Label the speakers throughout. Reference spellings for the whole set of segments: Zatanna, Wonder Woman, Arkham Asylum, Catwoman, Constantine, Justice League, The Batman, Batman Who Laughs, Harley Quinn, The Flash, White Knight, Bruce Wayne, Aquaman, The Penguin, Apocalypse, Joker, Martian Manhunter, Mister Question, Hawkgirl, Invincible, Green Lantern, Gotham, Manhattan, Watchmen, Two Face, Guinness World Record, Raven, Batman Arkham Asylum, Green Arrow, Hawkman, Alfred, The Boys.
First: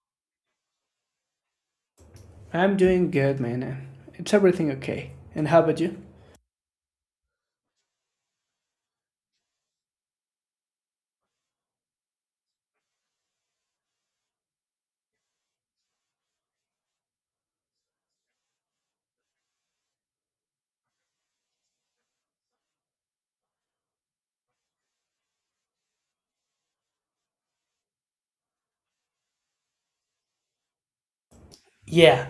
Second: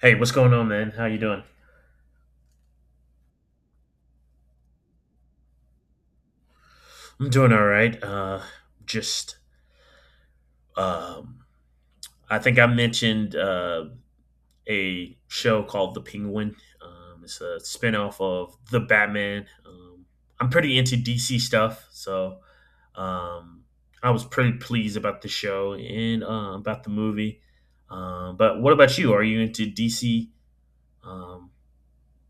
Speaker 1: Hey, what's going on, man? How you doing?
Speaker 2: I'm doing good, man. It's everything okay. And how about you?
Speaker 1: I'm doing all right. Just um, I think I mentioned a show called The Penguin. It's a spinoff of The Batman. I'm pretty into DC stuff, so um, I was pretty pleased about the show and about the movie. But what about you? Are you into DC? Um,
Speaker 2: Yeah,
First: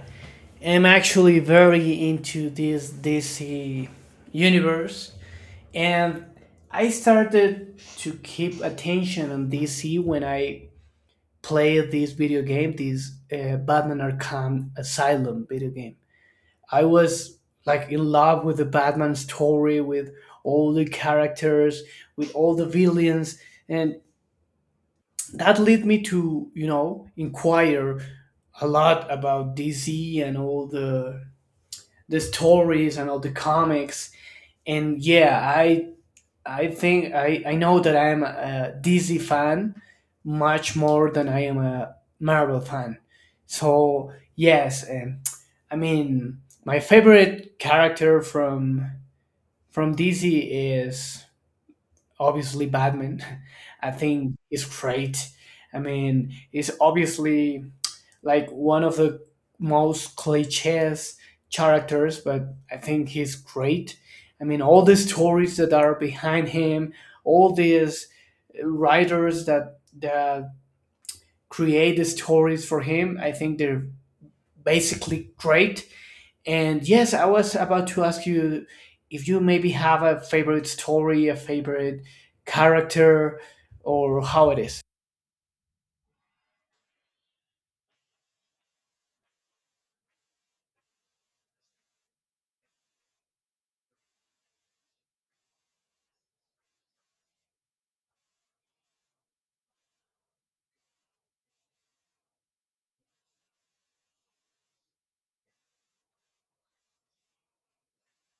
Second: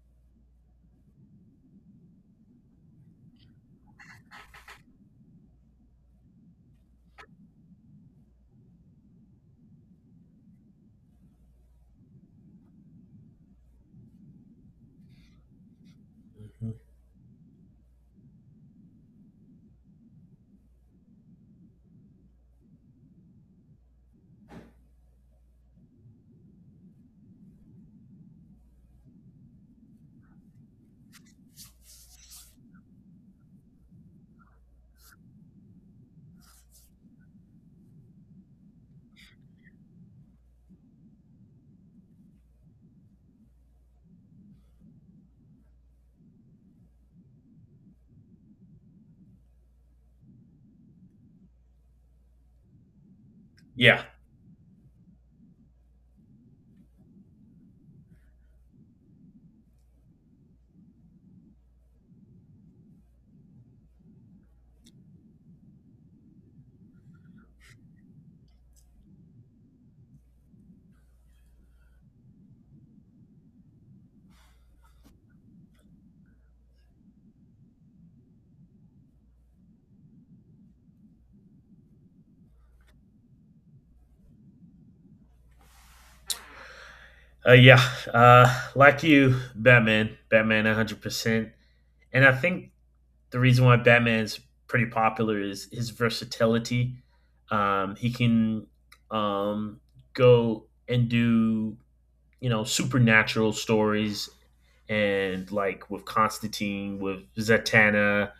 Speaker 2: I'm actually very into this DC universe, and I started to keep attention on DC when I played this video game, this Batman Arkham Asylum video game.
Speaker 1: mhm.
Speaker 2: I was like in love with the Batman story, with all the characters, with all the villains, and that led me to inquire a lot about DC and all the stories and all the comics, and yeah, I think I know that I am a DC fan much more than I am a Marvel fan. So yes, and I mean my favorite character from DC is obviously Batman. I
Speaker 1: Yeah,
Speaker 2: think is great. I mean, it's obviously like one of the most cliches characters, but I think he's great. I mean, all the stories that are behind him, all these writers that create the stories for him, I think they're basically great. And yes, I was about to ask you if you maybe have a favorite story, a favorite character, or how it is.
Speaker 1: yeah. Like you, Batman. Batman, 100%. And I think the reason why Batman is pretty popular is his versatility. He can um, go and do supernatural stories, and like with Constantine, with Zatanna,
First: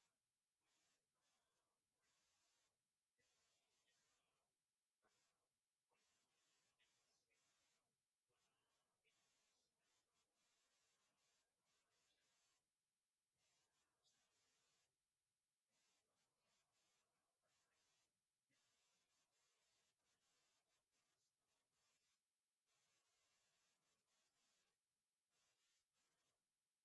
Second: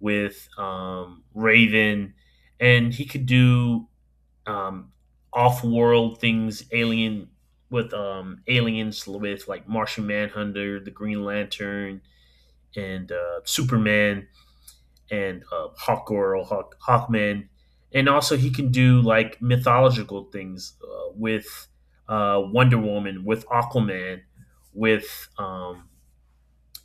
Speaker 1: with Raven, and he could do um, off-world things, alien with aliens, with like Martian Manhunter, the Green Lantern, and Superman and Hawkgirl, Hawkman, and also he can do like mythological things with Wonder Woman, with Aquaman, with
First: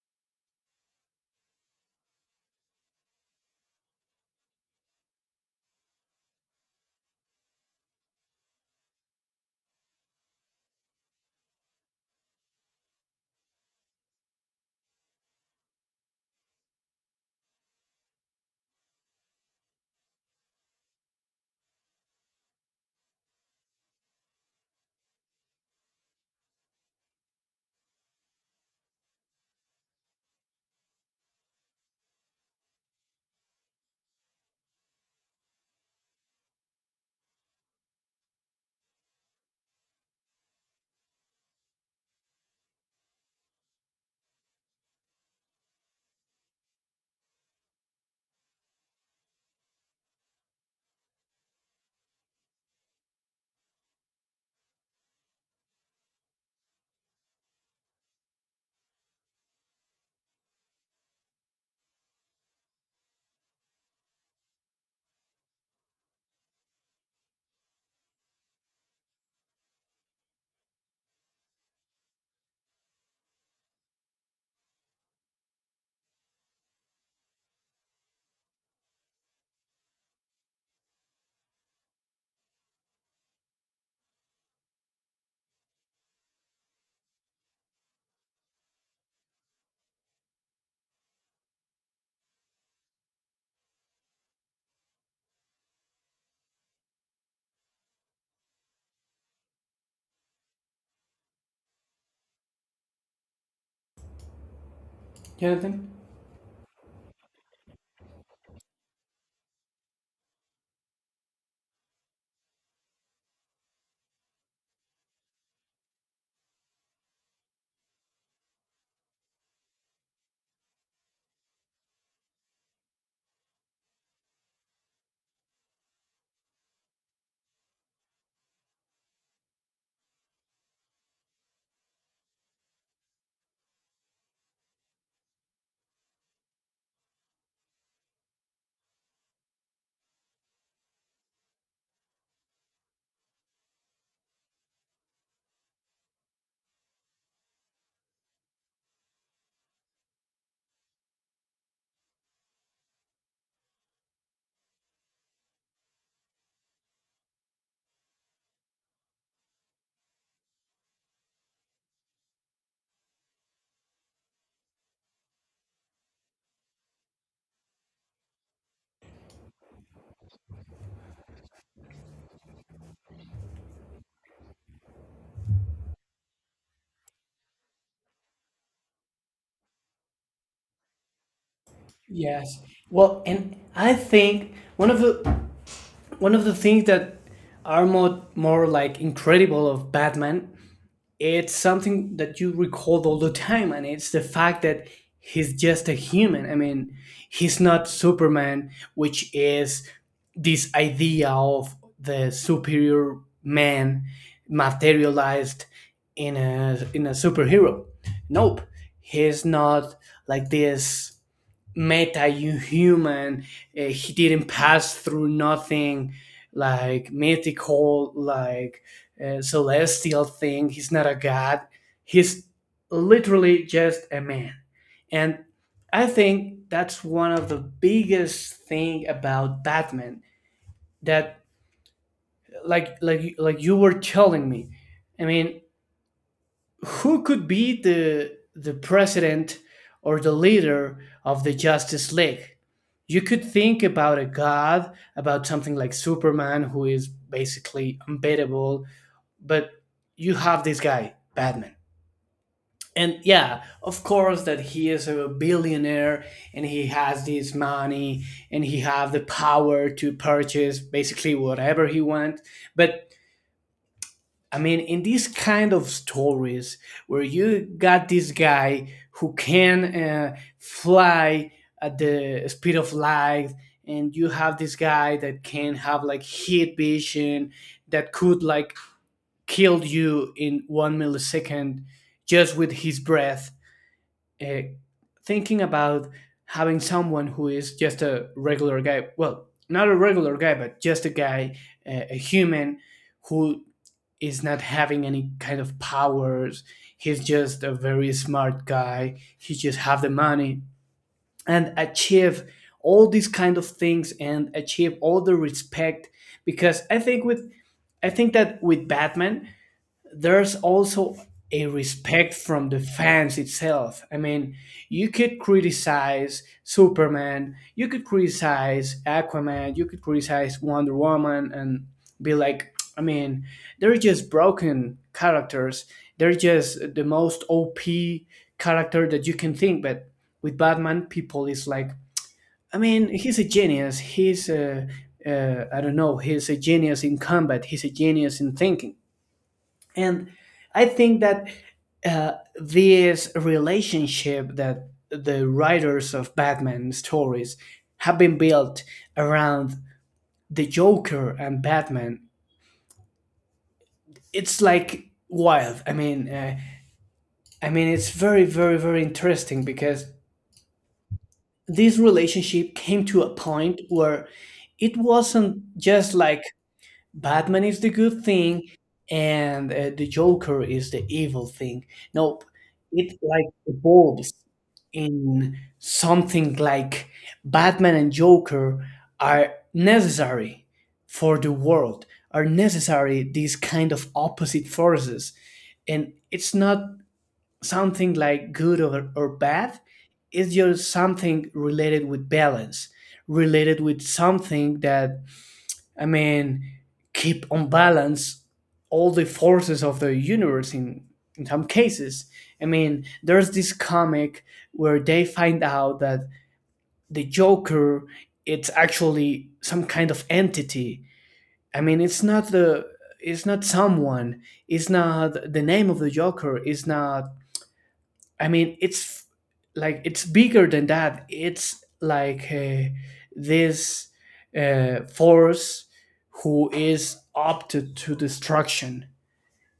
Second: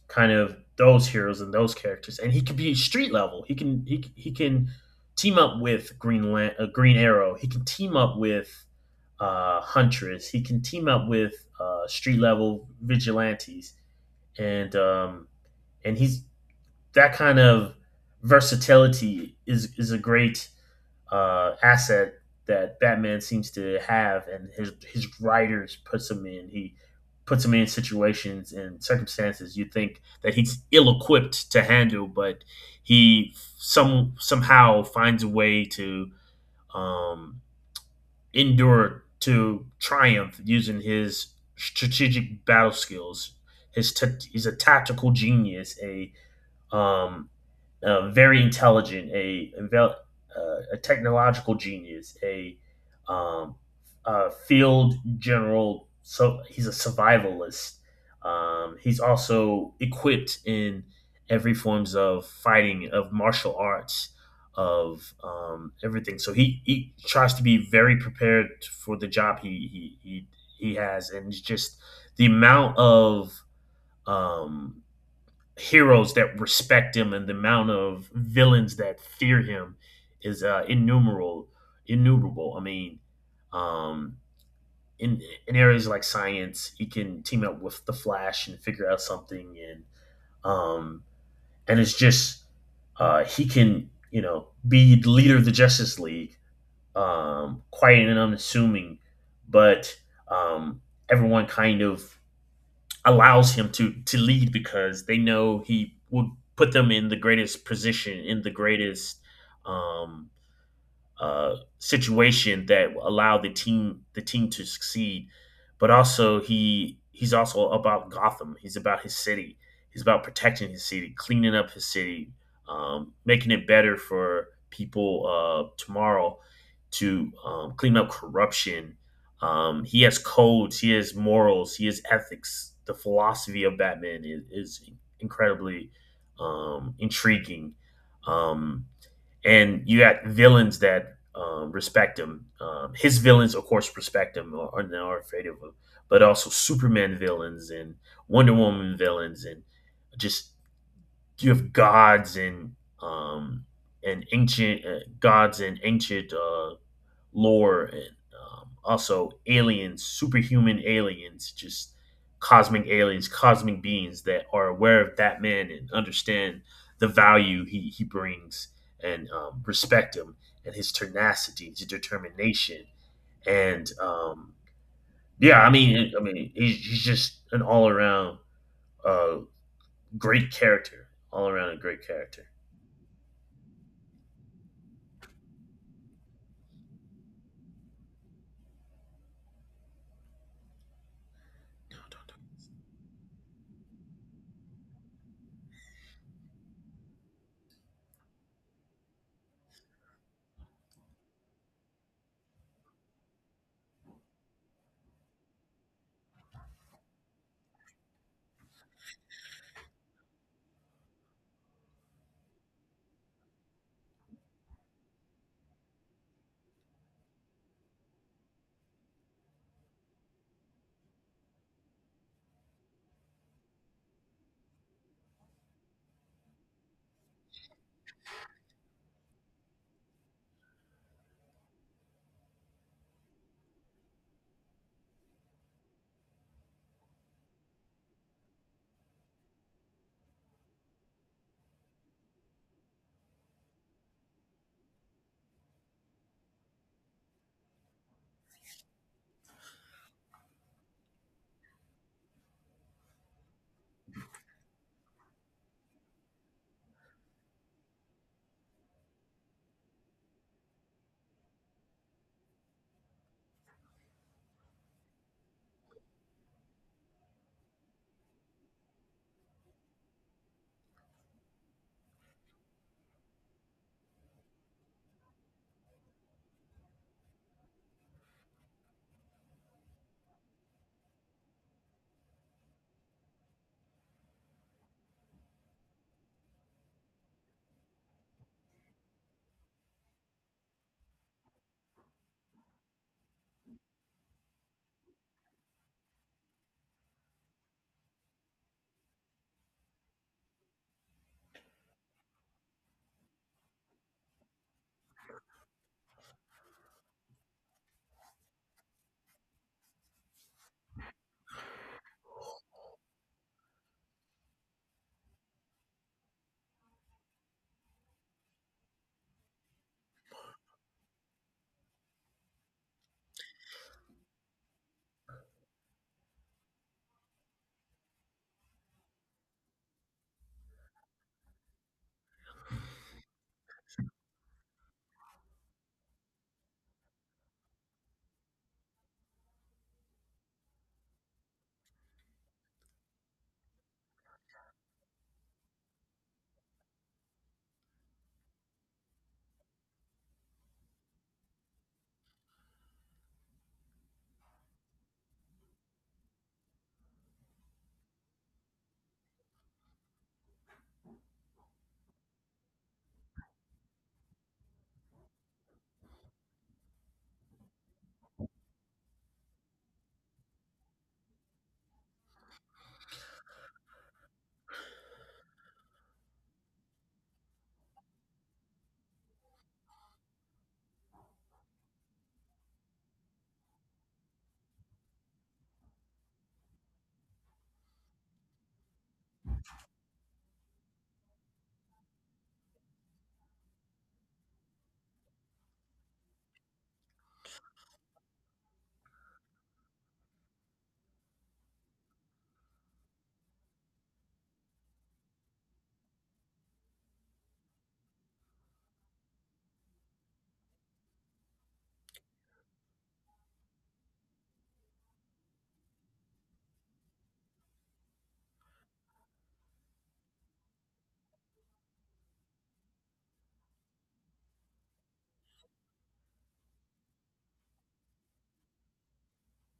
Speaker 1: kind of those heroes and those characters, and he can be street level. He can he can team up with Green Arrow. He can team up with Huntress. He can team up with street level vigilantes, and um, and he's that kind of versatility is a great asset that Batman seems to have, and his writers puts him in. He puts him in situations and circumstances you think that he's ill equipped to handle, but he somehow finds a way to um, endure, to triumph using his strategic battle skills. He's a tactical genius, a um, very intelligent, a technological genius, um, a field general. So he's a survivalist. He's also equipped in every forms of fighting, of martial arts, of everything. So he tries to be very prepared for the job he has, and it's just the amount of um, heroes that respect him and the amount of villains that fear him is innumerable. Innumerable. I mean, um, in areas like science, he can team up with the Flash and figure out something, um, and it's just he can be the leader of the Justice League, quiet and unassuming, but um, everyone kind of allows him to lead because they know
Speaker 2: Jonathan?
Speaker 1: he will put them in the greatest position, in the greatest um, situation that allowed the team to succeed. But also he's also about Gotham. He's about his city. He's about protecting his city, cleaning up his city, making it better for people tomorrow, to clean up corruption. He has codes. He has morals. He has ethics. The philosophy of Batman is incredibly intriguing. Um, and you got villains that respect him. His villains, of course, respect him or are now afraid of him, but also Superman villains and Wonder Woman villains, and just you have gods and um, and ancient gods and ancient lore and also aliens, superhuman aliens, just cosmic aliens, cosmic beings that are aware of that man and understand the value he brings, and respect him and his tenacity, his determination, and yeah, I mean, he's just an all around uh, great character, all around a great character.
Speaker 2: Yes. Well, and I think one of the things that are more like incredible of Batman, it's something that you recall all the time, and it's the fact that he's just a human. I mean, he's not Superman, which is this idea of the superior man materialized in a superhero. Nope, he's not like this meta human. He didn't pass through nothing like mythical, like celestial thing. He's not a god, he's literally just a man. And I think that's one of the biggest thing about Batman, that like you were telling me. I mean, who could be the president or the leader of the Justice League? You could think about a god, about something like Superman, who is basically unbeatable, but you have this guy, Batman. And yeah, of course that he is a billionaire and he has this money and he have the power to purchase basically whatever he wants. But I mean, in these kind of stories where you got this guy who can fly at the speed of light, and you have this guy that can have like heat vision that could like kill you in one millisecond just with his breath. Uh, Thinking about having someone who is just a regular guy, well, not a regular guy, but just a guy, a human who is not having any kind of powers. He's just a very smart guy. He just have the money and achieve all these kind of things and achieve all the respect. Because I think with I think that with Batman there's also a respect from the fans itself. I mean, you could criticize Superman, you could criticize Aquaman, you could criticize Wonder Woman, and be like, I mean, they're just broken characters. They're just the most OP character that you can think. But with Batman, people is like, I mean, he's a genius. He's a, I don't know, he's a genius in combat. He's a genius in thinking. And I think that this relationship that the writers of Batman stories have been built around the Joker and Batman, it's like wild. I mean, I mean it's very very interesting, because this relationship came to a point where it wasn't just like Batman is the good thing and the Joker is the evil thing. Nope, it like evolves in something like Batman and Joker are necessary for the world, are necessary these kind of opposite forces. And it's not something like good or bad, it's just something related with balance, related with something that, I mean, keep on balance all the forces of the universe in some cases. I mean, there's this comic where they find out that the Joker, it's actually some kind of entity. I mean, it's not the it's not someone. It's not the name of the Joker. It's not I mean, it's like it's bigger than that. It's like this force who is up to destruction.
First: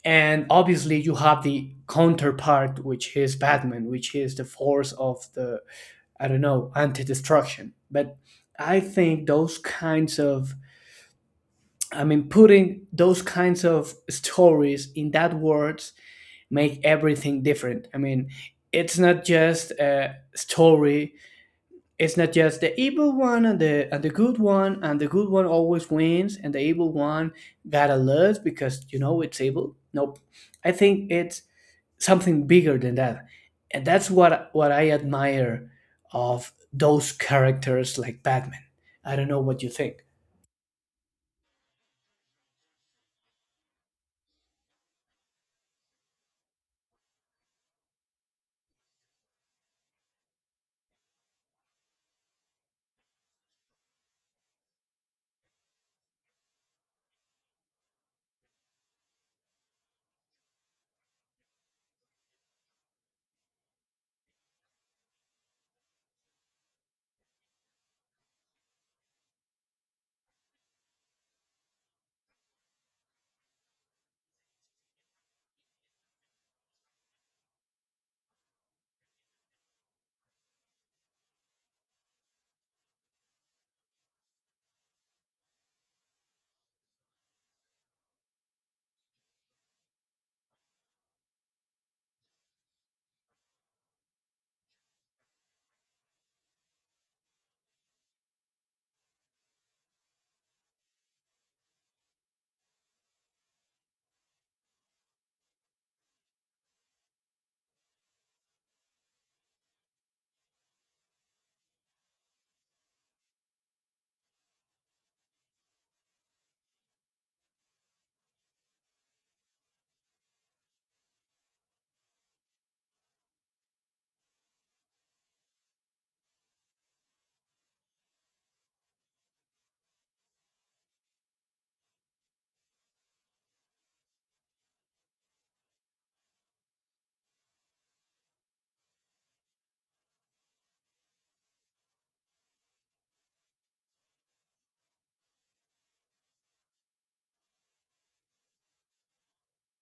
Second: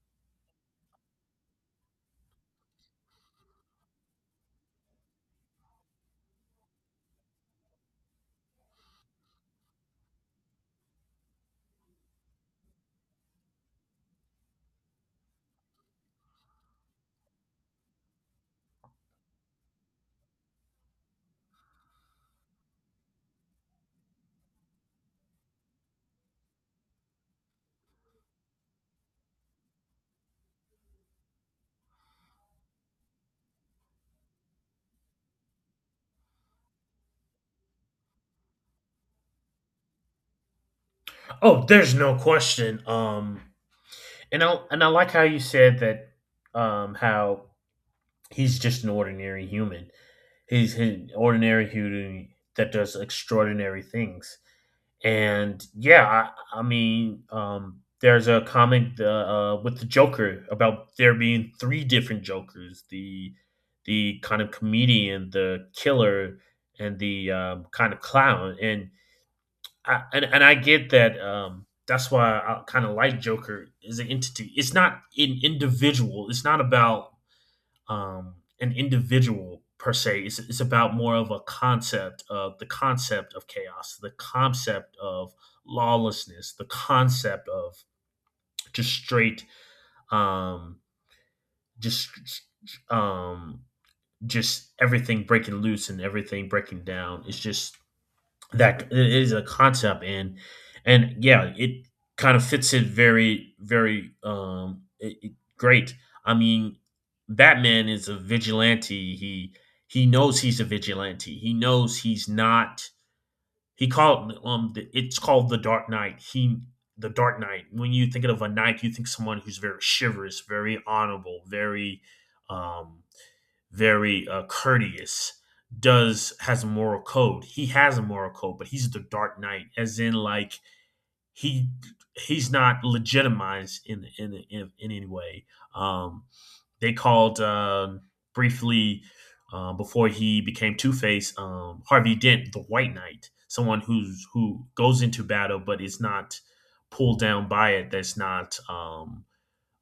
Speaker 2: And obviously, you have the counterpart, which is Batman, which is the force of the, I don't know, anti destruction. But I think those kinds of, I mean, putting those kinds of stories in that words make everything different. I mean, it's not just a story. It's not just the evil one and the good one, and the good one always wins, and the evil one gotta lose because it's evil. Nope, I think it's something bigger than that, and that's what I admire of those characters like Batman. I don't know what you think.
Speaker 1: Oh, there's no question. And I like how you said that how he's just an ordinary human. He's an ordinary human that does extraordinary things. And yeah, I mean, there's a comic with the Joker about there being three different Jokers: the kind of comedian, the killer, and the kind of clown. And I get that. That's why I kind of like Joker as an entity. It's not an individual. It's not about um, an individual per se. It's about more of a concept of the concept of chaos, the concept of lawlessness, the concept of just straight, um, just, um, just everything breaking loose and everything breaking down. It's just that it is a concept, and yeah, it kind of fits it very, very, great. I mean, Batman is a vigilante. He knows he's a vigilante. He knows he's not. It's called the Dark Knight. He The Dark Knight. When you think of a knight, you think someone who's very chivalrous, very honorable, um very courteous, does has a moral code. He has a moral code, but he's the Dark Knight, as in like he he's not legitimized in any way. um they called briefly, before he became Two Face, Harvey Dent, the White Knight, someone who's who goes into battle but is not pulled down by it. That's not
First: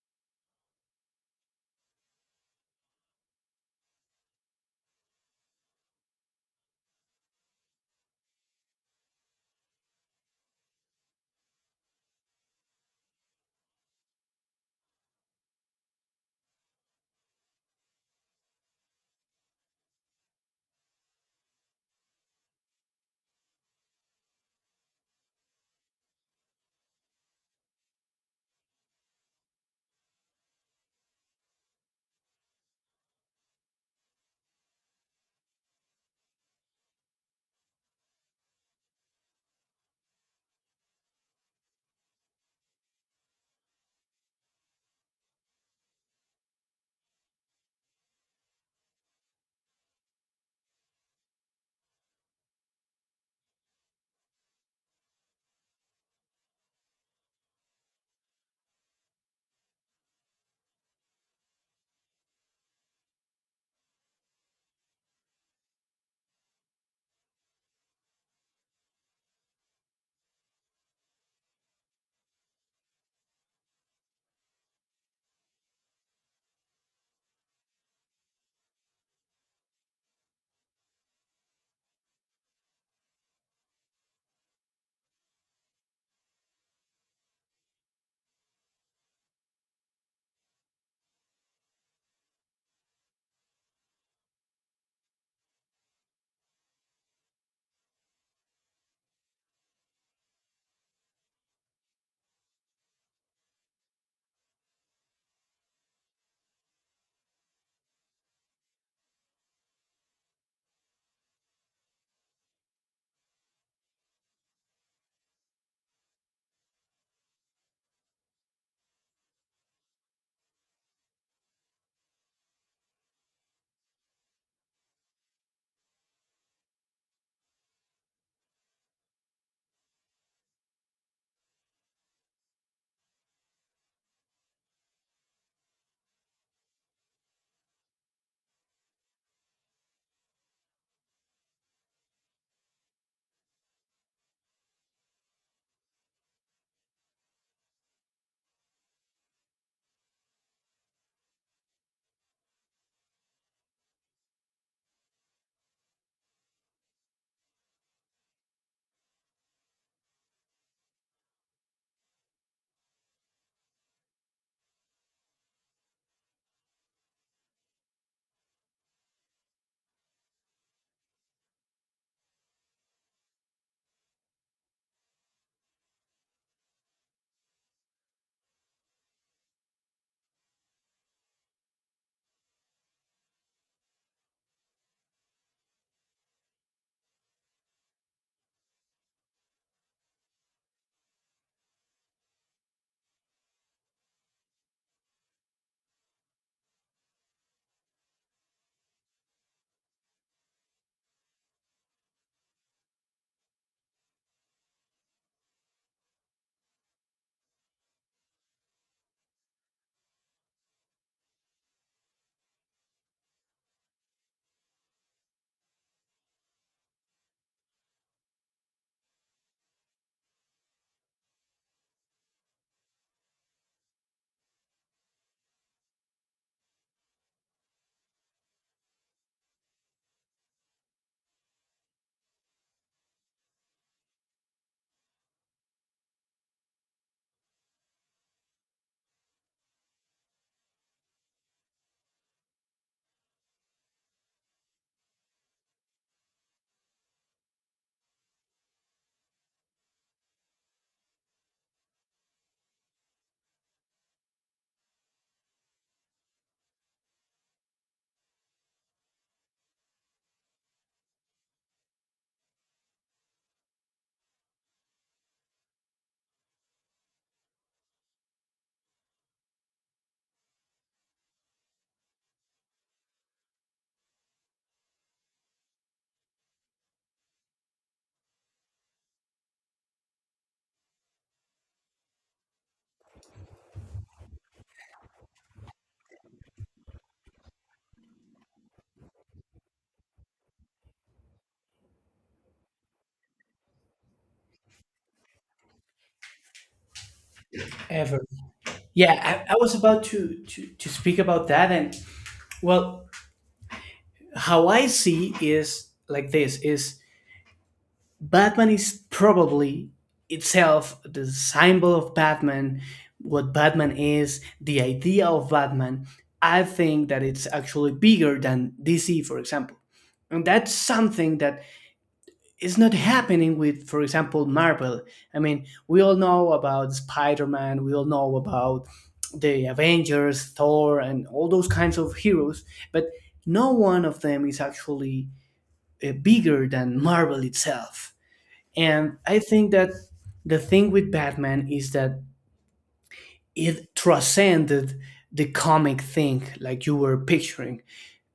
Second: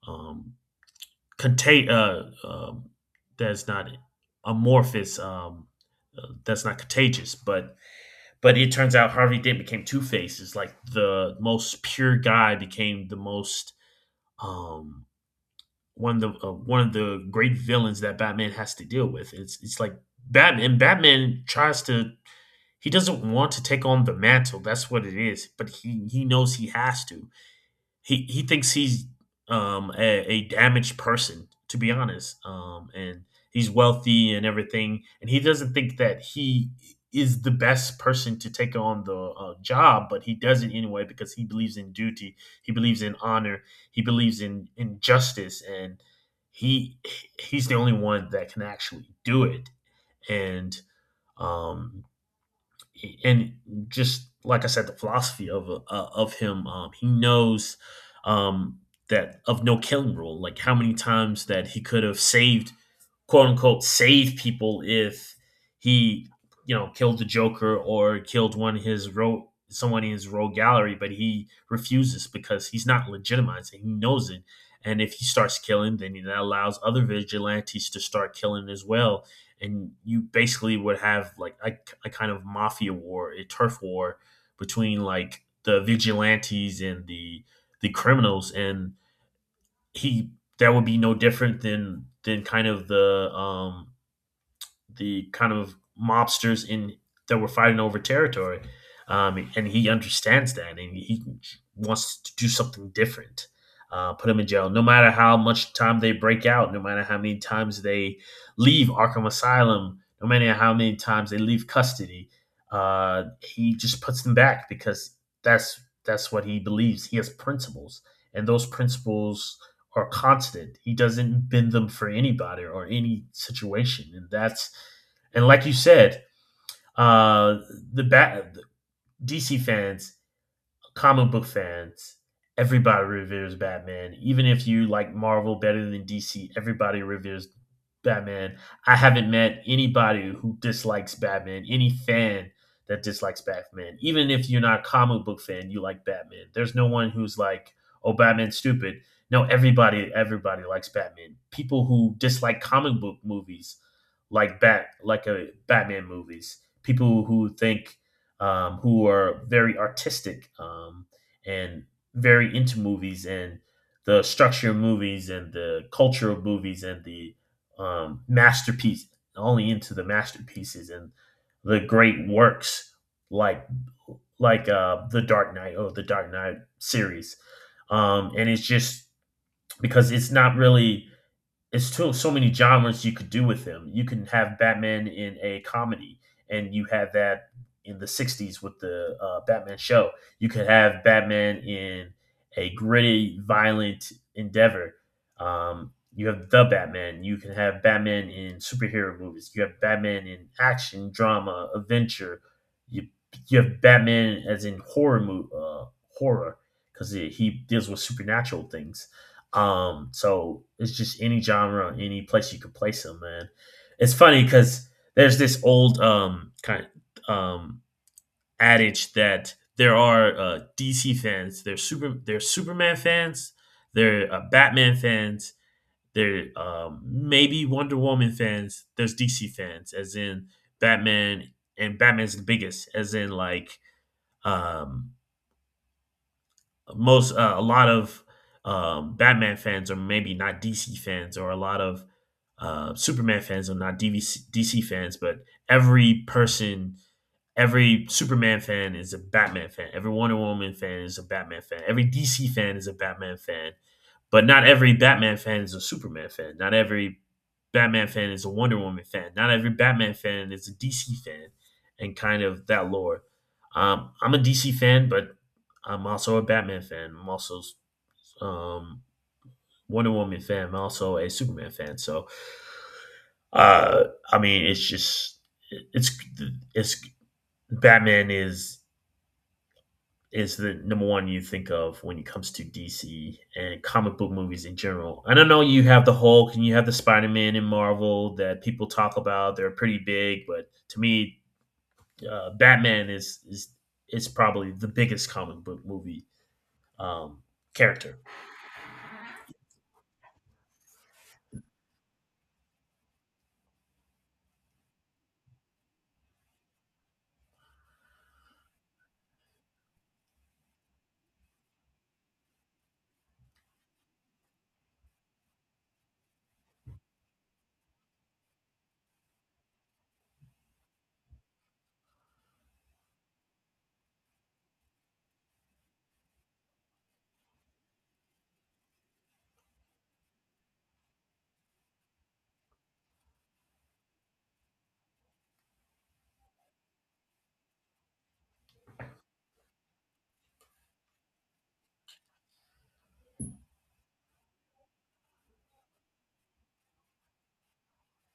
Speaker 1: um, contain that's not amorphous, that's not contagious. But it turns out Harvey Dent became two faces. Like the most pure guy became the most um one of the great villains that Batman has to deal with. It's like Batman tries to, he doesn't want to take on the mantle. That's what it is, but he knows he has to. He thinks he's a damaged person, to be honest, and he's wealthy and everything, and he doesn't think that he is the best person to take on the job, but he does it anyway because he believes in duty. He believes in honor. He believes in justice, and he he's the only one that can actually do it, and um and just like I said, the philosophy of him, he knows um, that of no killing rule. Like how many times that he could have saved, quote unquote save people if he killed the Joker or killed one of his rogue someone in his rogue gallery, but he refuses because he's not legitimizing. He knows it. And if he starts killing, then that allows other vigilantes to start killing as well. And you basically would have like a kind of mafia war, a turf war between like the vigilantes and the criminals. And he that would be no different than kind of the mobsters in that were fighting over territory. And he understands that, and he wants to do something different. Put him in jail, no matter how much time they break out, no matter how many times they leave Arkham Asylum, no matter how many times they leave custody. He just puts them back because that's what he believes. He has principles, and those principles are constant. He doesn't bend them for anybody or any situation, and that's, and like you said, uh, the bat DC fans, comic book fans, everybody reveres Batman. Even if you like Marvel better than DC, everybody reveres Batman. I haven't met anybody who dislikes Batman, any fan that dislikes Batman. Even if you're not a comic book fan, you like Batman. There's no one who's like, oh, Batman's stupid. No, everybody likes Batman. People who dislike comic book movies like Bat, like a Batman movies. People who think who are very artistic, and very into movies and the structure of movies and the culture of movies and the masterpiece, only into the masterpieces and the great works like like the Dark Knight or the Dark Knight series. And it's just, because it's not really, it's still so many genres you could do with him. You can have Batman in a comedy, and you had that in the '60s with the Batman show. You could have Batman in a gritty, violent endeavor. You have the Batman. You can have Batman in superhero movies. You have Batman in action, drama, adventure. You you have Batman as in horror, because he deals with supernatural things. So it's just any genre, any place you could place them, man. It's funny because there's this old kind of adage that there are DC fans, they're Superman fans, they're Batman fans, they're maybe Wonder Woman fans. There's DC fans, as in Batman, and Batman's the biggest, as in like um most a lot of Batman fans are maybe not DC fans, or a lot of Superman fans are not DC fans, but every person every Superman fan is a Batman fan. Every Wonder Woman fan is a Batman fan. Every DC fan is a Batman fan. But not every Batman fan is a Superman fan. Not every Batman fan is a Wonder Woman fan. Not every Batman fan is a DC fan, and kind of that lore. I'm a DC fan, but I'm also a Batman fan. I'm also um, Wonder Woman fan. I'm also a Superman fan. So uh, I mean, it's just it's it's Batman is the number one you think of when it comes to DC and comic book movies in general. And I know you have the Hulk and you have the Spider Man in Marvel that people talk about. They're pretty big, but to me, Batman is probably the biggest comic book movie um, character.
Speaker 2: Ever? Yeah, I was about to, to speak about that, and well, how I see is like this is Batman is probably itself the symbol of Batman, what Batman is, the idea of Batman. I think that it's actually bigger than DC, for example. And that's something that is not happening with, for example, Marvel. I mean, we all know about Spider Man, we all know about the Avengers, Thor, and all those kinds of heroes, but no one of them is actually bigger than Marvel itself. And I think that the thing with Batman is that it transcended the comic thing, like you were picturing.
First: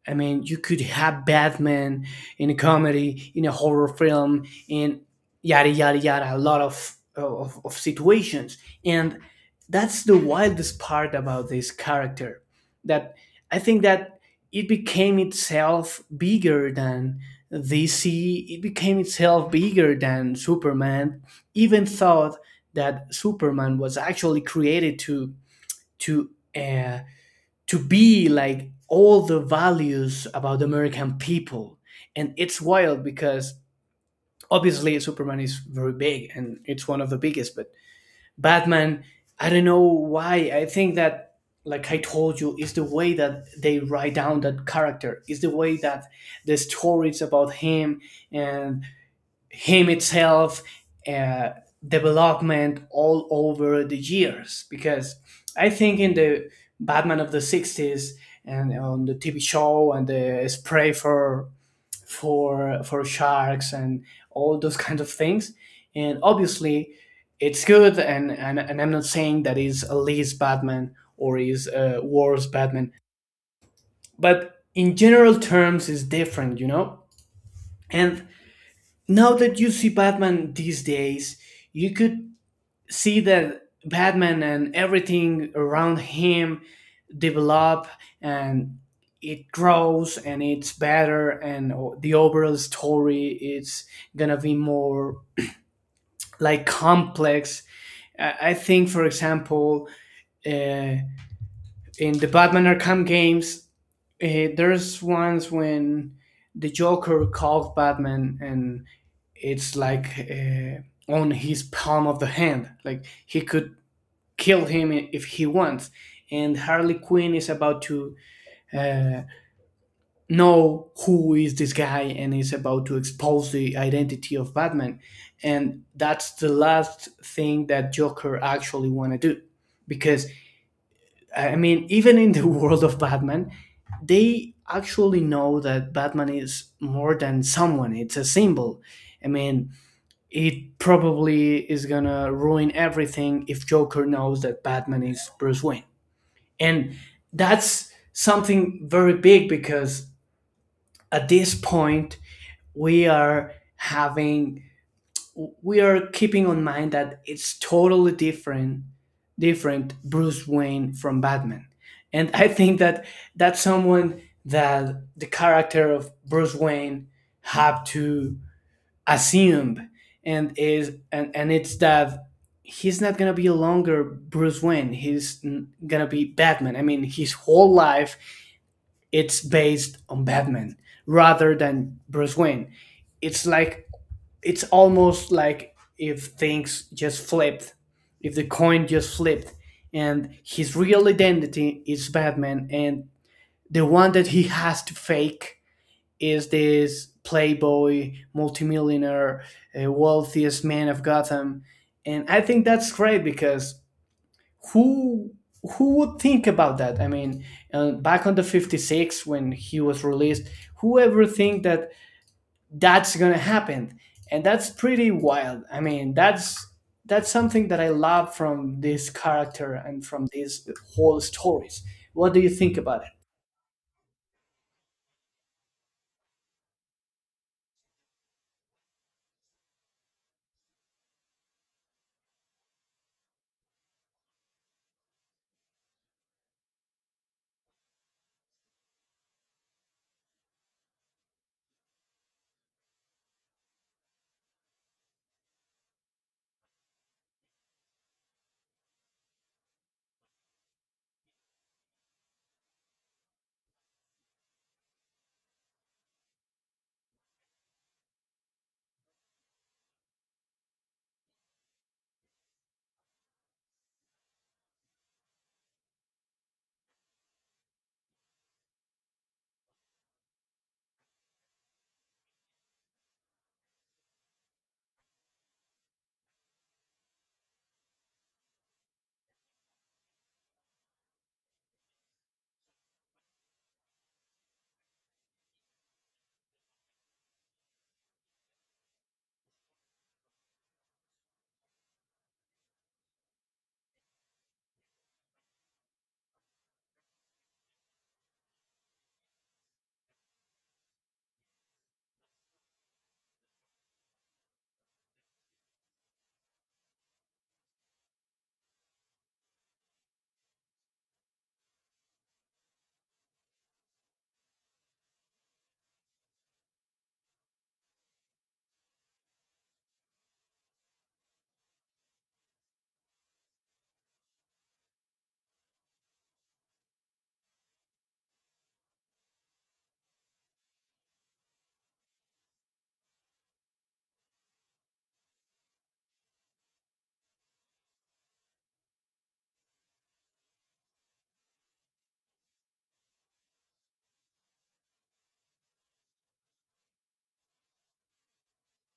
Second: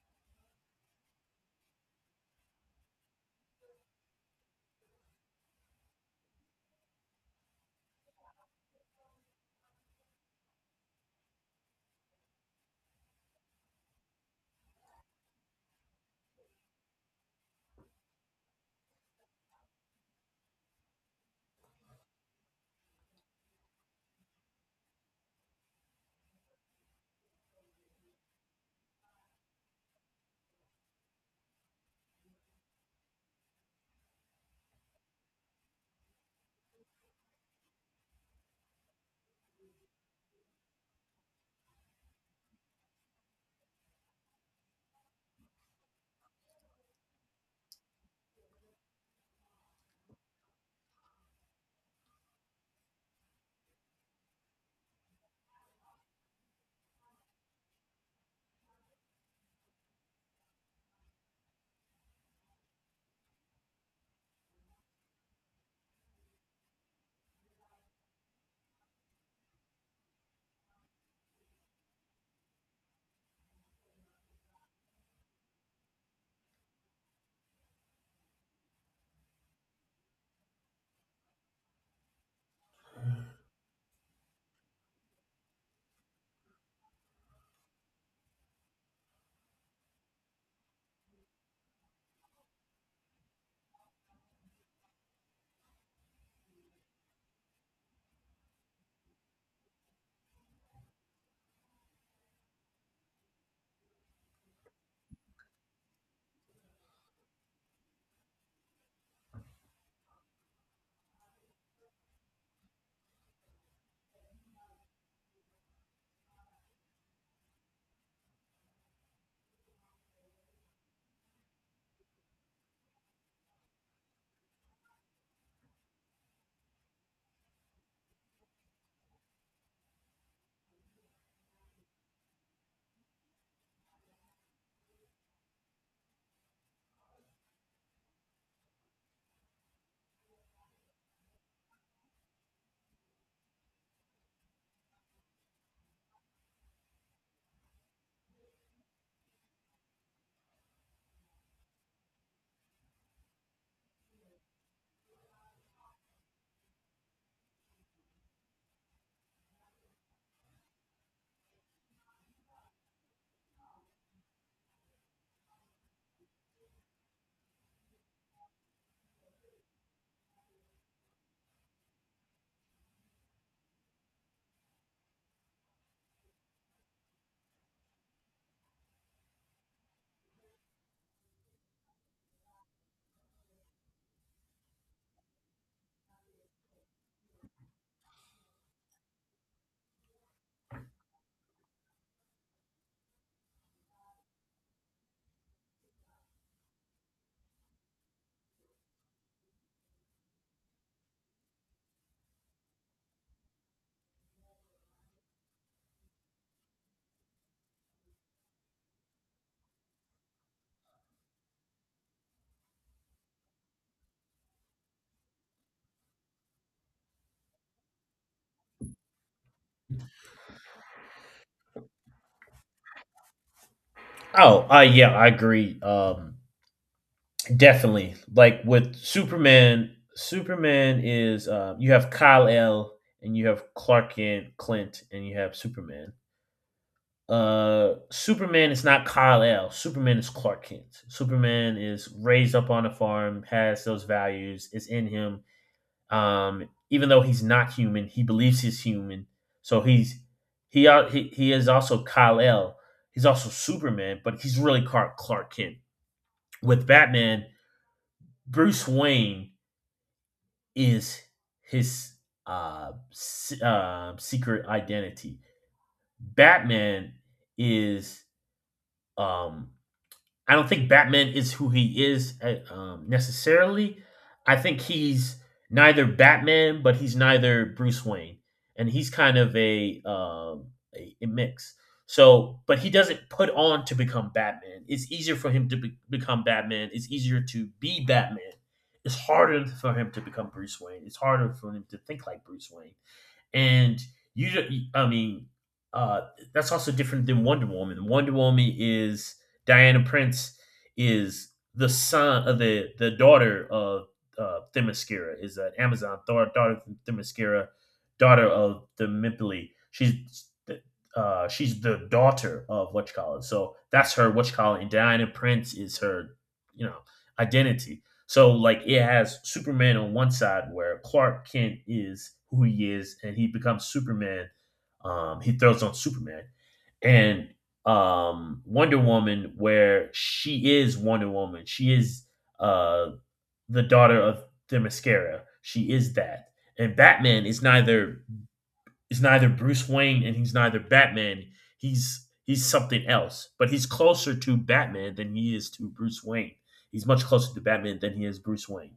Speaker 2: I mean, you could have Batman in a comedy, in a horror film, in yada yada yada, a lot of situations, and that's the wildest part about this character. That I think that it became itself bigger than DC. It became itself bigger than Superman. Even thought that Superman was actually created to to uh, to be like all the values about the American people. And it's wild because obviously Superman is very big and it's one of the biggest, but Batman, I don't know why. I think that, like I told you, is the way that they write down that character, is the way that the stories about him and him itself uh, development all over the years. Because I think in the Batman of the 60s and on the TV show and the spray for sharks and all those kinds of things, and obviously it's good, and and I'm not saying that is a least Batman or is a worse Batman, but in general terms is different, you know. And now that you see Batman these days, you could see that Batman and everything around him develop and it grows and it's better, and o- the overall story is gonna be more like complex. I think, for example, uh, in the Batman Arkham games, there's ones when the Joker calls Batman, and it's like on his palm of the hand. Like he could kill him if he wants. And Harley Quinn is about to uh, know who is this guy, and is about to expose the identity of Batman. And that's the last thing that Joker actually want to do. Because, I mean, even in the world of Batman, they actually know that Batman is more than someone, it's a symbol. I mean, it probably is gonna ruin everything if Joker knows that Batman is Bruce Wayne. And that's something very big because at this point we are having we are keeping on mind that it's totally different Bruce Wayne from Batman. And I think that that's someone that the character of Bruce Wayne have to assume, and and it's that he's not gonna be longer Bruce Wayne. He's n- gonna be Batman. I mean, his whole life it's based on Batman rather than Bruce Wayne. It's like it's almost like if things just flipped, if the coin just flipped, and his real identity is Batman, and the one that he has to fake is this playboy, multimillionaire, wealthiest man of Gotham, and I think that's great because who would think about that? I mean, back on the '56 when he was released, whoever think that that's gonna happen, and that's pretty wild. I mean, that's something that I love from this character and from these whole stories. What do you think about it?
Speaker 1: Oh, yeah, I agree. Definitely, like with Superman. Superman is you have Kyle L and you have Clark Kent, Clint, and you have Superman. Superman is not Kal-El. Superman is Clark Kent. Superman is raised up on a farm, has those values, is in him. Even though he's not human, he believes he's human. So he is also Kal-El. He's also Superman, but he's really Clark Kent. With Batman, Bruce Wayne is his uh, secret identity. Batman is um I don't think Batman is who he is necessarily. I think he's neither Batman, but he's neither Bruce Wayne, and he's kind of a a mix. So, but he doesn't put on to become Batman. It's easier for him to be- Become Batman. It's easier to be Batman. It's harder for him to become Bruce Wayne. It's harder for him to think like Bruce Wayne and you I mean uh that's also different than Wonder Woman. Wonder Woman is Diana Prince. Is The son of the daughter of Themyscira, is an Amazon, daughter of Themyscira, daughter of the Mipoli. She's the daughter of what you so that's her what you and Diana Prince is her, you know, identity. So like it has Superman on one side where Clark Kent is who he is and he becomes Superman. He throws on Superman and Wonder Woman where she is Wonder Woman. She is uh, the daughter of Themyscira. She is that. And Batman is neither Bruce Wayne and he's neither Batman. He's something else, but he's closer to Batman than he is to Bruce Wayne. He's much closer to Batman than he is Bruce Wayne.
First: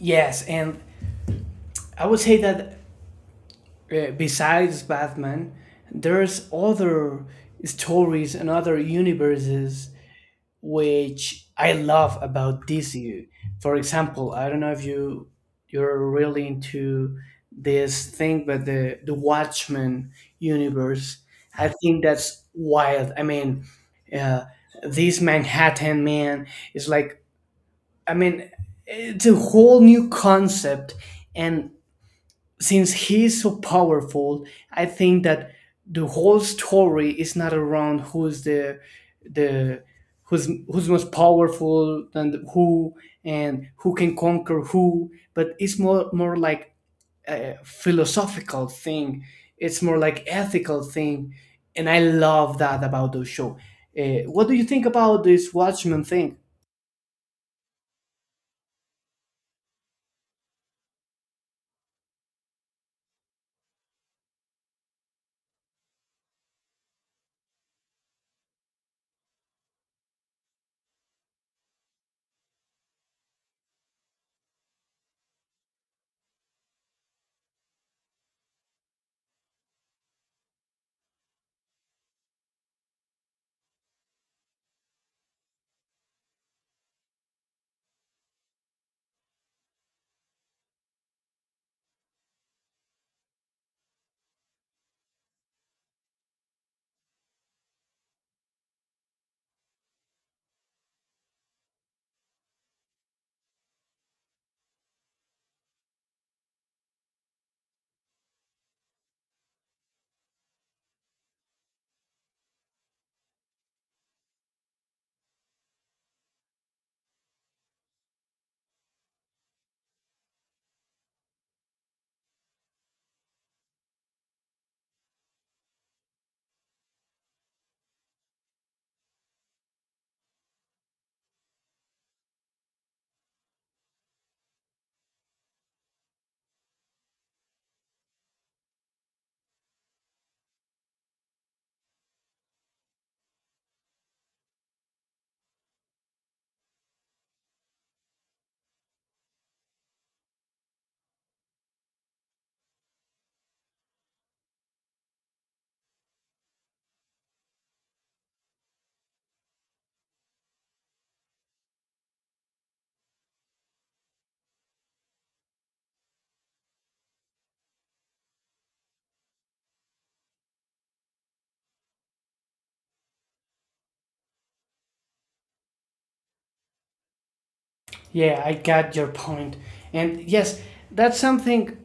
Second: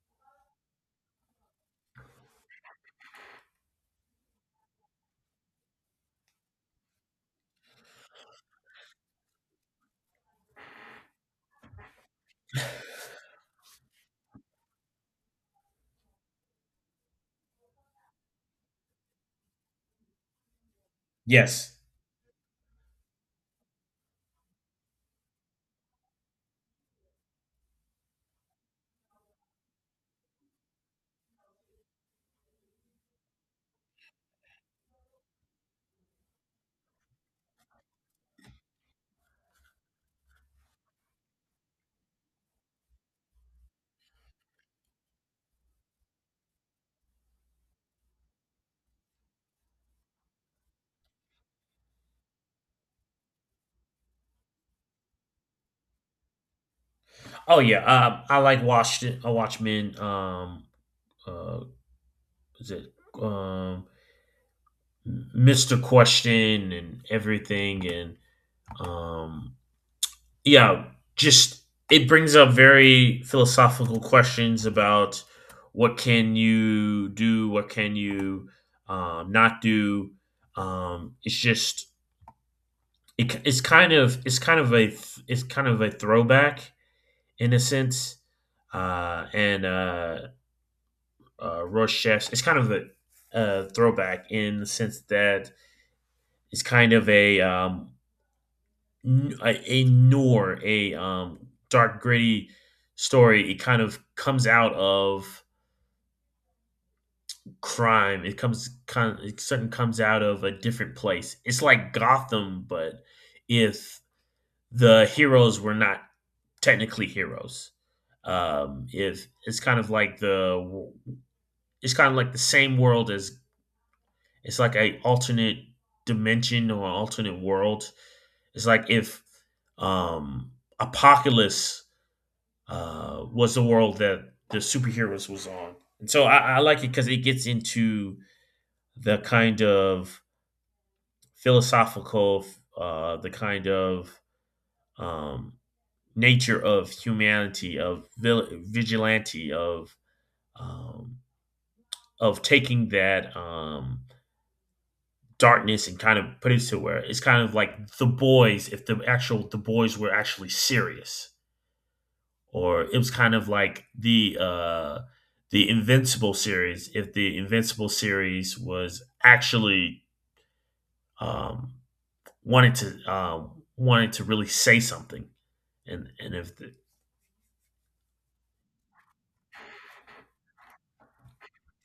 Speaker 2: Yes, and I would say that besides Batman, there's other stories and other universes which I love about DC. For example, I don't know if you you're really into this thing, but the Watchmen universe, I
Speaker 1: Yes.
Speaker 2: think that's wild. I mean, uh, this Manhattan man is like, I mean, it's a whole new concept, and since he's so powerful, I think that the whole story is not around who's the the who's most powerful and who can conquer who, but it's more like a philosophical thing. It's more like ethical thing, and I love that about the show. What do you think about this Watchmen thing?
Speaker 1: Oh, yeah. I like Washington. I Watchmen. Uh, is it um, Mister Question and everything and um, yeah, just it brings up very philosophical questions about what can you do, what can you not do. It's just it, it's kind of it's kind of a it's kind of a throwback, in a sense, and Rush Chefs. It's kind of a, throwback in the sense that it's kind of a a noir, a dark, gritty story. It kind of comes out of crime. It certain comes out of a different place. It's like Gotham, but if the heroes were not technically heroes, if it's kind of like the same world as. It's like a alternate dimension or alternate world. It's like if um, Apocalypse was the world that the superheroes was on. And so I like it because it gets into the kind of philosophical, the kind of um, nature of humanity, of vigilante, um, of taking that darkness and kind of put it to where it's kind of like the boys, if the actual the boys were actually serious, or it was kind of like the invincible series, if the invincible series was actually um wanted to really say something, and if the,
Speaker 2: Yeah, I got your point. And yes, that's something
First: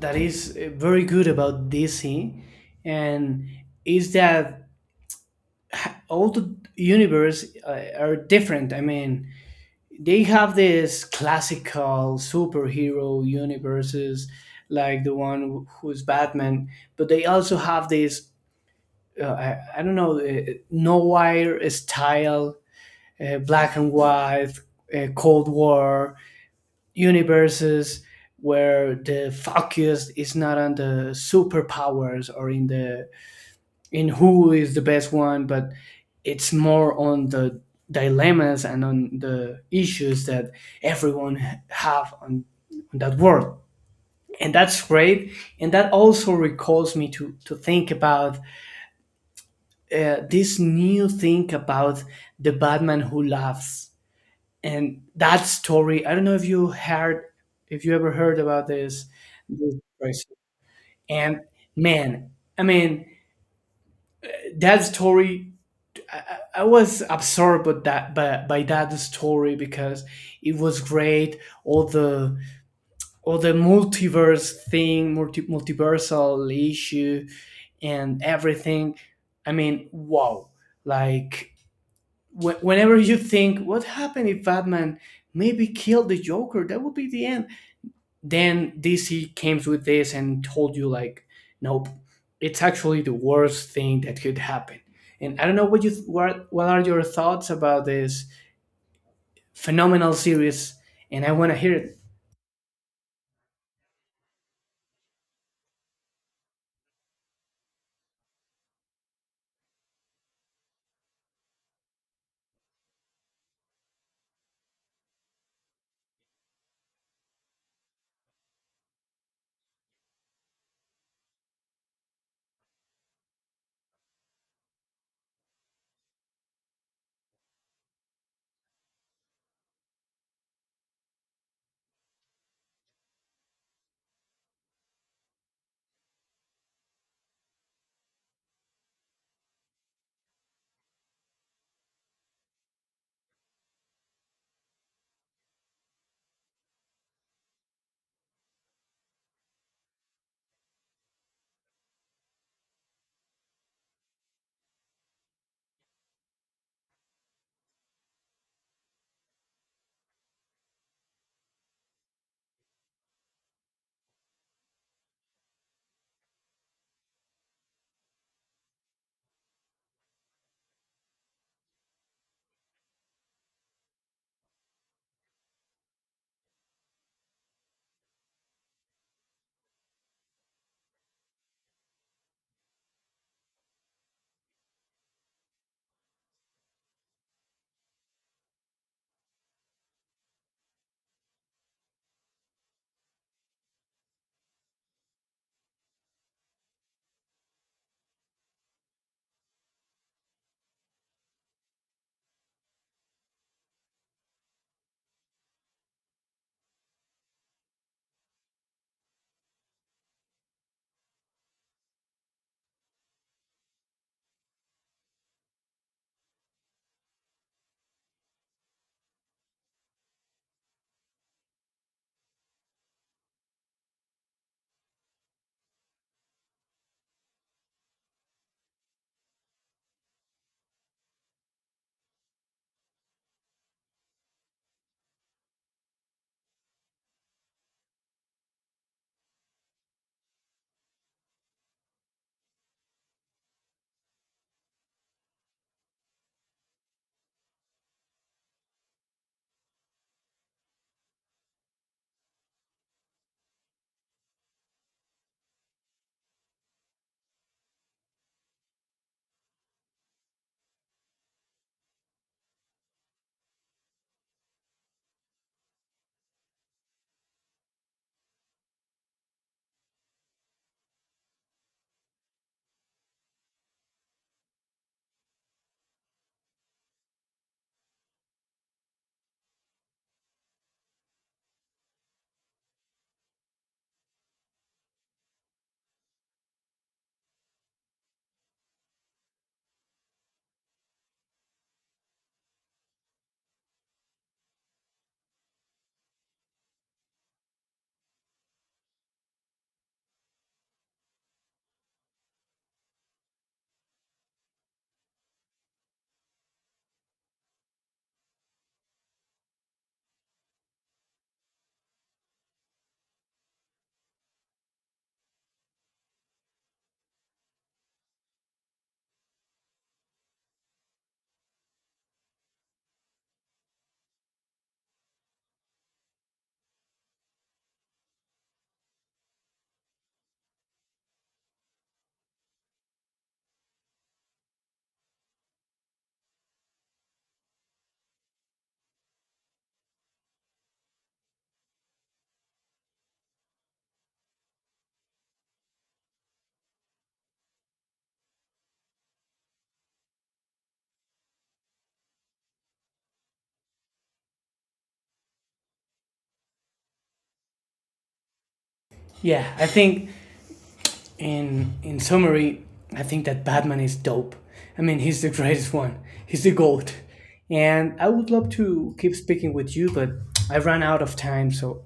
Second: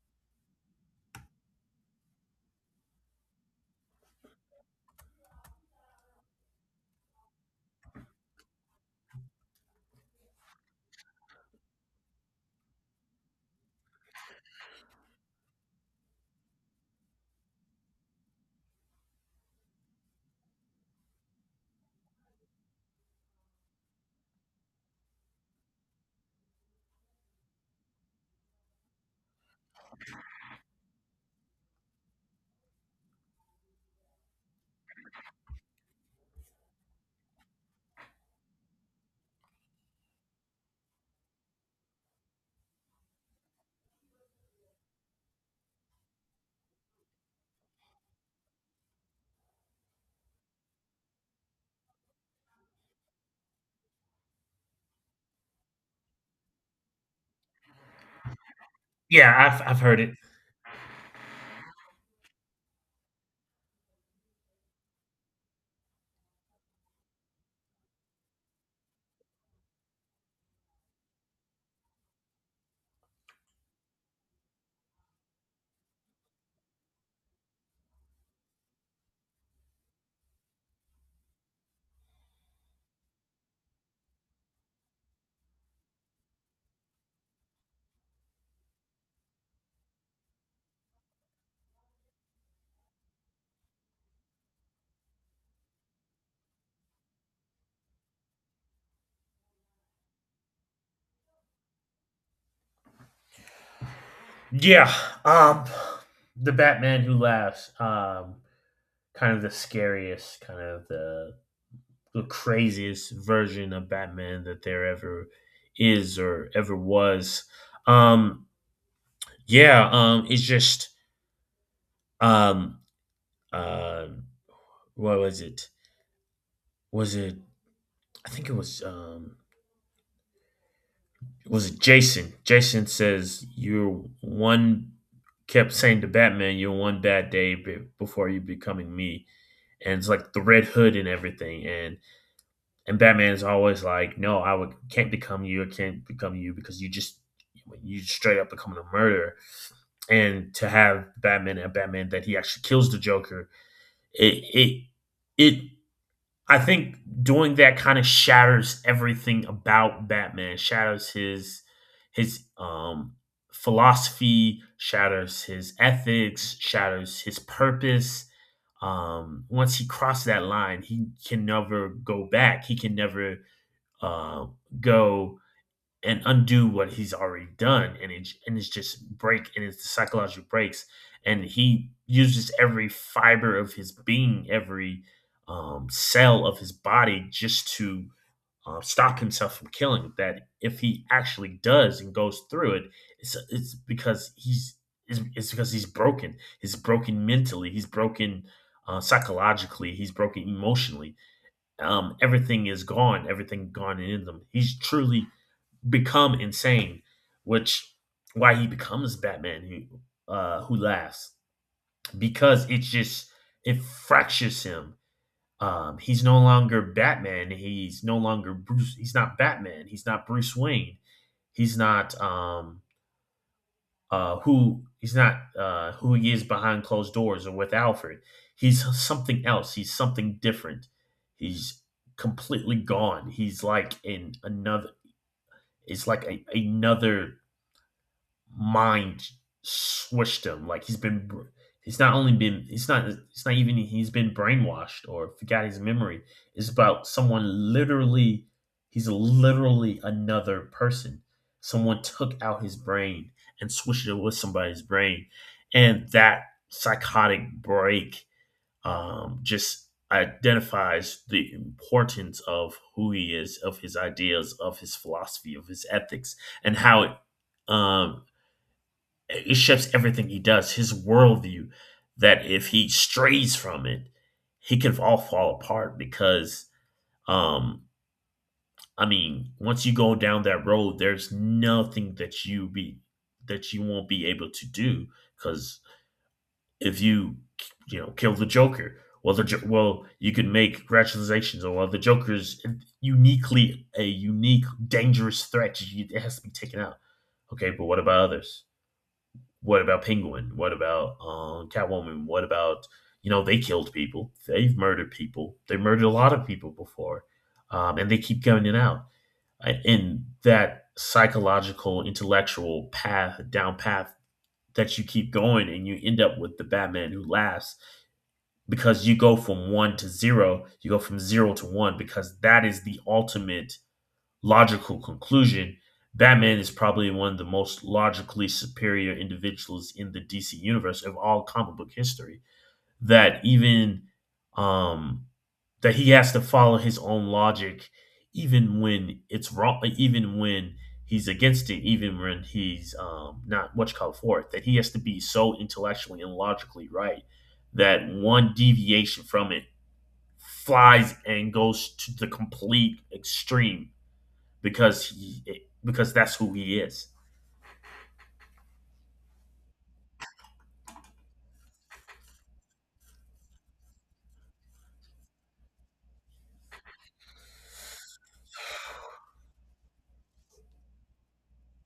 Speaker 2: that is very good about DC, and is that all the universe are different. I mean, they have this classical superhero universes, like the one who's Batman, but they also have this I don't know no wire style, black and white, Cold War universes where the focus is not on the superpowers or in the in who is the best one, but it's more on the dilemmas and on the issues that everyone have on that world. And that's great. And that also recalls me to think about this new thing about the Batman who laughs. And that story, I don't know if you heard, if you ever heard about this
Speaker 1: yeah i've
Speaker 2: this
Speaker 1: i've heard
Speaker 2: story.
Speaker 1: it.
Speaker 2: And man, I mean, that story I, I was absorbed with that by that story because it was great. All the multiverse thing, multiversal issue, and everything. I mean, wow! Like wh- whenever you think, what happened if Batman maybe killed the Joker? That would be the end. Then DC came with this and told you like, nope, it's actually the worst thing that could happen. And I don't know what you what are your thoughts about this phenomenal series, and I want to hear it.
Speaker 1: Yeah. um the Batman Who Laughs, kind of the scariest, kind of the craziest version of Batman that there ever is or ever was. Um, yeah, it's just um, uh, what was it? Was it? I think it was. Was it Jason? Jason says you're one. Kept saying to Batman, "You're one bad day before you becoming me," and it's like the Red Hood and everything, and Batman is always like, "No, I would can't become you. I can't become you because you straight up becoming a murderer." And to have Batman and Batman that he actually kills the Joker, it it it I think doing that kind of shatters everything about Batman. Shatters his his um philosophy, shatters his ethics, shatters his purpose. Once he crossed that line, he can never go back. He can never uh, go and undo what he's already done, and it's just break, and it's the psychological breaks, and he uses every fiber of his being, every cell of his body, just to stop himself from killing. That if he actually does and goes through it, it's it's because he's it's because he's broken. He's broken mentally. He's broken psychologically. He's broken emotionally. Everything is gone, everything gone in them. He's truly become insane, which why he becomes Batman who laughs, because it's just it fractures him. He's no longer Batman. He's no longer Bruce. He's not Batman. He's not Bruce Wayne. He's not who he's not who he is behind closed doors or with Alfred. He's something else. He's something different. He's completely gone. He's like in another. It's like a, another mind swished him. He's not only been, it's not even he's been brainwashed or forgot his memory. It's about someone literally, he's literally another person. Someone took out his brain and swished it with somebody's brain, and that psychotic break just identifies the importance of who he is, of his ideas, of his philosophy, of his ethics, and how it um, it shapes everything he does, his worldview. That if he strays from it, he can all fall apart because, um, I mean, once you go down that road, there's nothing that you be that you won't be able to do, because if you, you know, kill the Joker, well you can make rationalizations, or well the Joker's uniquely a unique dangerous threat. It has to be taken out. Okay, but what about others? What about Penguin? What about Catwoman? What about, you know, they killed people, they've murdered people, they murdered a lot of people before, and they keep coming out. And that psychological, intellectual path down path that you keep going, and you end up with the Batman Who Laughs, because you go from one to zero, you go from zero to one, because that is the ultimate logical conclusion. Batman is probably one of the most logically superior individuals in the DC universe of all comic book history. That even, um, that he has to follow his own logic, even when it's wrong, even when he's against it, even when he's not what you call for it. That he has to be so intellectually and logically right that one deviation from it flies and goes to the complete extreme, because he, because that's who he is.
Speaker 2: Yeah, I think in summary, I think that Batman is dope. I mean, he's the greatest one. He's the goat. And I would love to keep speaking with you, but I ran out of time, so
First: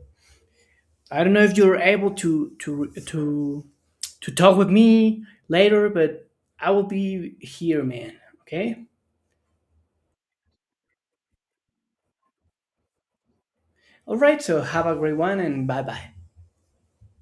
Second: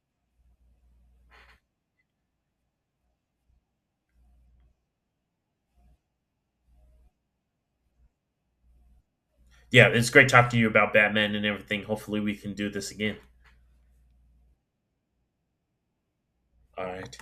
Speaker 2: I don't know if you're able to talk with me later, but I will be here, man. Okay.
Speaker 1: Yeah, it's great talking to you about Batman and everything. Hopefully, we can do this again.
Speaker 2: All right. So have a great one, and bye bye.
Speaker 1: All right.